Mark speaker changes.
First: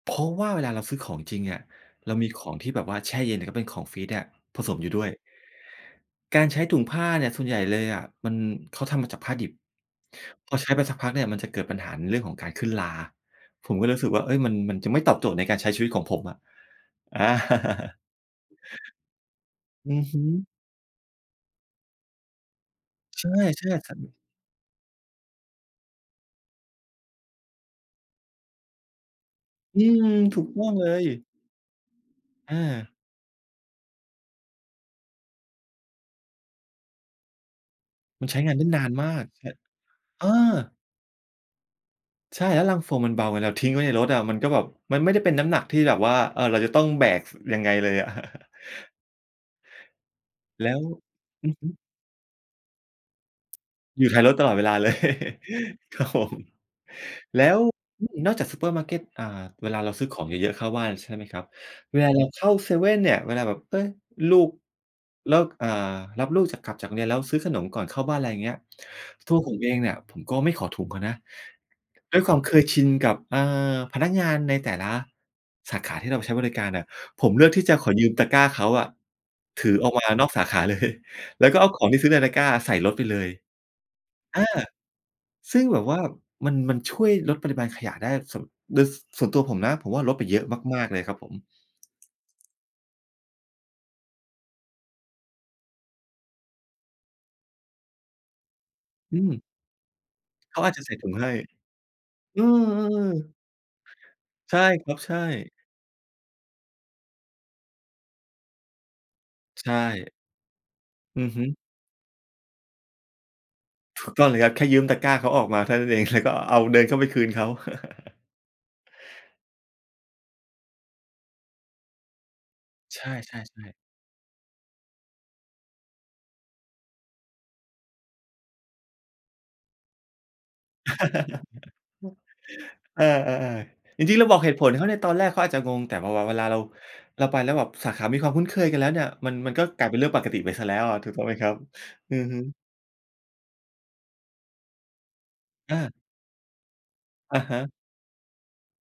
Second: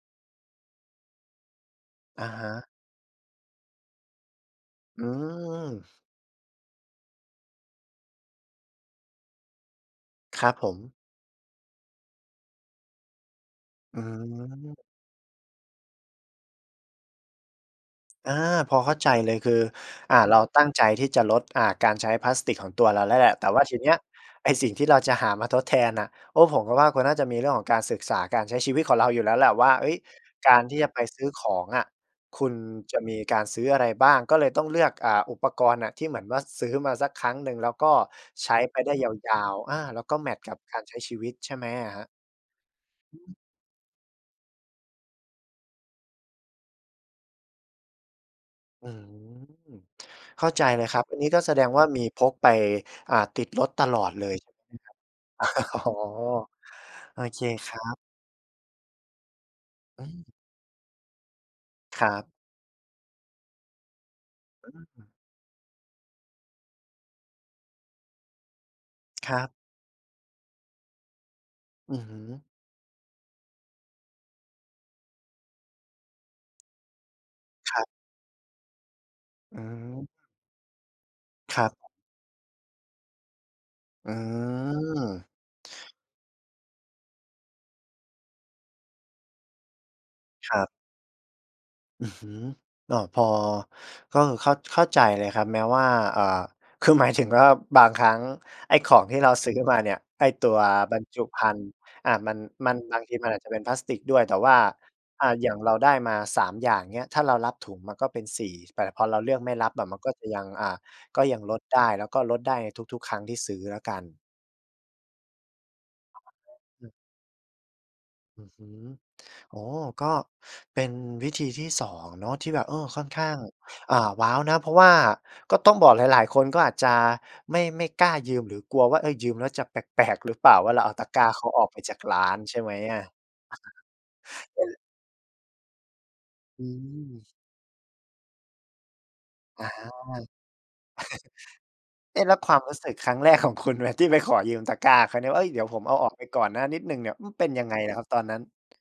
Speaker 1: เพราะว่าเวลาเราซื้อของจริงเนี่ย เรา
Speaker 2: อ
Speaker 1: ม
Speaker 2: ะ
Speaker 1: ีข
Speaker 2: ฮ
Speaker 1: อง
Speaker 2: ะ
Speaker 1: ที่แบบว่าแช่เย็น แล้วก็เป็นของฟรีซเนี่ยผสมอยู่
Speaker 2: อ
Speaker 1: ด
Speaker 2: ื
Speaker 1: ้วย
Speaker 2: ม
Speaker 1: การใช้ถุงผ้าเนี่ยส่วนใหญ่เลยอะ มัน เขาทำมาจากผ้าดิบ
Speaker 2: ครั
Speaker 1: พ
Speaker 2: บ
Speaker 1: อใช
Speaker 2: ผ
Speaker 1: ้ไป
Speaker 2: ม
Speaker 1: สักพักเนี่ย มันจะเกิดปัญหาในเรื่องของการขึ้นรา ผมก็เลย
Speaker 2: อ
Speaker 1: ร
Speaker 2: ื
Speaker 1: ู้สึกว่า เฮ้ย มัน มัน
Speaker 2: ม
Speaker 1: จะไม่ตอบโจทย์ในการใช้ชีวิตของผมอะ อา
Speaker 2: อา พอเข้าใจเลย คือ
Speaker 1: อือ
Speaker 2: อ่
Speaker 1: ฮ
Speaker 2: า เรา
Speaker 1: ึ
Speaker 2: ตั้งใจที่จะลด อ่า การใช้พลาสติกของตัวเราแล้ว
Speaker 1: ใ
Speaker 2: แ
Speaker 1: ช
Speaker 2: หล
Speaker 1: ่
Speaker 2: ะ แต่ว่
Speaker 1: ใ
Speaker 2: า
Speaker 1: ช่
Speaker 2: ทีเน
Speaker 1: ค
Speaker 2: ี้
Speaker 1: รั
Speaker 2: ย
Speaker 1: บ
Speaker 2: ไอ้สิ่งที่เราจะหามาทดแทนน่ะ โอ้ ผมก็ว่า คุณน่าจะมีเรื่องของการศึกษาการใช้ชีวิตของเราอยู่แล้วแหละว่า
Speaker 1: อื
Speaker 2: เฮ้ย
Speaker 1: ม ถูก
Speaker 2: กา
Speaker 1: ต
Speaker 2: ร
Speaker 1: ้อ
Speaker 2: ท
Speaker 1: ง
Speaker 2: ี่
Speaker 1: เล
Speaker 2: จะไป
Speaker 1: ย
Speaker 2: ซื้อของอะ คุ
Speaker 1: อ
Speaker 2: ณ
Speaker 1: า
Speaker 2: จะมีการซื้ออะไรบ้าง ก็เลยต้องเลือก อ่า อุปกรณ์น่ะ ที่เหมือนว่า ซื้อมาสักครั้งหนึ่ง แล้วก็
Speaker 1: มันใช้
Speaker 2: ใช
Speaker 1: งาน
Speaker 2: ้
Speaker 1: ได้
Speaker 2: ไป
Speaker 1: นา
Speaker 2: ได้
Speaker 1: น
Speaker 2: ย
Speaker 1: มาก ใ
Speaker 2: า
Speaker 1: ช่
Speaker 2: ว ๆ อา แล้วก็
Speaker 1: เอ
Speaker 2: แ
Speaker 1: อ
Speaker 2: มตช์กับการใช้ชีวิตใช่ไหมอะครับ?
Speaker 1: ใช่ แล้วลังโฟมมัน
Speaker 2: อื
Speaker 1: เบ
Speaker 2: อ
Speaker 1: า
Speaker 2: ฮึ
Speaker 1: เวลาเราทิ้งไว้ในรถอะ มันก็แบบ มันไม่ได้เป็นน้ำหนักที่แบบว่า เออ เราจะต้องแบก ส ยังไงเลยอะ
Speaker 2: อืม เข้าใจ
Speaker 1: แล้
Speaker 2: เล
Speaker 1: ว
Speaker 2: ยครับ อันนี้ก็
Speaker 1: อื
Speaker 2: แส
Speaker 1: อ
Speaker 2: ด
Speaker 1: ฮึ
Speaker 2: งว่ามีพกไป อ่า ติดรถตลอ
Speaker 1: อยู่
Speaker 2: ด
Speaker 1: ท้า
Speaker 2: เล
Speaker 1: ยรถ
Speaker 2: ย
Speaker 1: ตลอดเวลา เลย
Speaker 2: อ๋อ
Speaker 1: ครับผม
Speaker 2: โอเ
Speaker 1: แ
Speaker 2: ค
Speaker 1: ล้ว
Speaker 2: ครับ
Speaker 1: อืม นอกจากซูเปอร์มาร์เก็ต อ่า เวลาเรา
Speaker 2: อ
Speaker 1: ซ
Speaker 2: ื
Speaker 1: ื้อของ
Speaker 2: ม
Speaker 1: เยอะ ๆ เข้าบ้าน ใช่ไหมครับ เว
Speaker 2: คร
Speaker 1: ลา
Speaker 2: ั
Speaker 1: เรา
Speaker 2: บ
Speaker 1: เข้าเซเว่นเนี่ย เวลาแบบ เฮ้ย ลูก
Speaker 2: อืม
Speaker 1: แล้ว อ่า รับลูกจาก กลับจากโรงเรียน แล้วซื้อขนมก่อนเข้าบ้าน ไรเงี้ย ต
Speaker 2: ค
Speaker 1: ั
Speaker 2: ร
Speaker 1: ว
Speaker 2: ั
Speaker 1: ผ
Speaker 2: บ
Speaker 1: มเองเนี่ย ผมก็ไม่ขอถุงเขานะ
Speaker 2: อือฮ
Speaker 1: ด้วยความ
Speaker 2: ึ
Speaker 1: เคยชินกับ อ่า พนักงานในแต่ละสาขาที่เราไปใช้บริการน่ะ ผมเลือกที่จ
Speaker 2: ค
Speaker 1: ะ
Speaker 2: รั
Speaker 1: ข
Speaker 2: บ
Speaker 1: อยืมตะกร้าเขาอะ
Speaker 2: อื
Speaker 1: ถือออกม
Speaker 2: ม
Speaker 1: านอกสาขา เลย แล้วก็
Speaker 2: คร
Speaker 1: เ
Speaker 2: ั
Speaker 1: อาข
Speaker 2: บ
Speaker 1: องที่ซื้อในตะกร้าใส่รถไปเลย
Speaker 2: อื
Speaker 1: อา
Speaker 2: ม
Speaker 1: ซึ่งแบบว่ามัน มันช่วยลดปริมาณขยะได้ ส่วน โดยส่วนตัวผมนะ ผมว่า ลดไปเยอะ
Speaker 2: ครับ
Speaker 1: มาก ๆ เลยครับผม
Speaker 2: อือฮึ อ้อ พอ ก็เข้า เข้าใจเลยครับ แม้ว่า อ่า คือหมายถึงว่า บางครั้งไอ้ของ
Speaker 1: อ
Speaker 2: ที
Speaker 1: ื
Speaker 2: ่เรา
Speaker 1: ม
Speaker 2: ซื้อมาเนี่ย ไอ้ตั
Speaker 1: เข
Speaker 2: ว
Speaker 1: าอาจจะใส
Speaker 2: บ
Speaker 1: ่
Speaker 2: รร
Speaker 1: ถุง
Speaker 2: จุ
Speaker 1: ให้
Speaker 2: ภัณฑ์ อ่า มัน
Speaker 1: อื
Speaker 2: มันบาง
Speaker 1: ม
Speaker 2: ทีมัน
Speaker 1: ๆ ๆ
Speaker 2: อาจจะเป็นพลาสติกด้วย แต่ว
Speaker 1: ใ
Speaker 2: ่
Speaker 1: ช
Speaker 2: า
Speaker 1: ่ครับ ใช
Speaker 2: อ่า อย่
Speaker 1: ่
Speaker 2: างเราได้มา 3 อย่างเงี้ย ถ้าเรารับถุงมันก็เป็น 4 แต่พอเราเลือกไม่
Speaker 1: ใ
Speaker 2: ร
Speaker 1: ช
Speaker 2: ับอะ มันก็
Speaker 1: ่
Speaker 2: จะยัง อ่า ก
Speaker 1: อื
Speaker 2: ็
Speaker 1: อ
Speaker 2: ย
Speaker 1: ฮ
Speaker 2: ัง
Speaker 1: ึ
Speaker 2: ลดได้ แล้วก็ลดได้ในทุก ๆ ครั้งที่ซื้อแล้วกั
Speaker 1: ถ
Speaker 2: น
Speaker 1: ูกต้องเลยครับ แค่ยืมตะกร้าเขาออกมาเท่านั้น เอง แล้วก็เอา
Speaker 2: [unintelligible]
Speaker 1: เดิ
Speaker 2: อื
Speaker 1: นเข
Speaker 2: ม
Speaker 1: ้าไปคืนเขา
Speaker 2: อือฮึ โอ้โฮ ก็เป็นวิธีที่ 2 เนาะที่แบบ เออ ค
Speaker 1: ใช
Speaker 2: ่อน
Speaker 1: ่
Speaker 2: ข้าง
Speaker 1: ๆ ๆ
Speaker 2: อ่า ว้าวนะ เพราะว่าก็ต้องบอกหลาย ๆ คน ก็อาจจะไม่ ไม่กล้ายืม หรือกลัวว่า เฮ้ย ยืมแล้วจะแปลก ๆ หรือเปล่าว่าเราเอาตะกร้าเขาออกไปจากร้าน ใช่ไหมอ
Speaker 1: เอ
Speaker 2: ะ?
Speaker 1: อ ๆ ๆ จริง ๆ เราบอกเหตุผลเขา ในตอนแรกเขาอาจจะงง แต่พอ พอเวลาเรา
Speaker 2: อื
Speaker 1: เ
Speaker 2: ม
Speaker 1: ราไปแล้วแบบสาขามีความคุ้นเคยกันแล้วเนี่ย มัน มัน
Speaker 2: อ
Speaker 1: ก็
Speaker 2: ะฮ
Speaker 1: กล
Speaker 2: ะ
Speaker 1: ายเป็นเรื่องปกติไปเสียแล้วอะ ถูกต้องไหมครับ? อื
Speaker 2: เอ๊
Speaker 1: อ
Speaker 2: ะ แล
Speaker 1: ฮ
Speaker 2: ้
Speaker 1: ึ
Speaker 2: วความรู้สึกครั้งแรก ของคุณไหม ที่ไปขอยืมตะกร้าเขาเนี่ยว่า เฮ้ย เดี๋ยวผมเ
Speaker 1: เออ
Speaker 2: อาออกไปก่อนนะนิดหนึ่งเนี่ย อือ
Speaker 1: อะ
Speaker 2: เป็น
Speaker 1: ฮ
Speaker 2: ยัง
Speaker 1: ะ
Speaker 2: ไงนะครับตอนนั้น?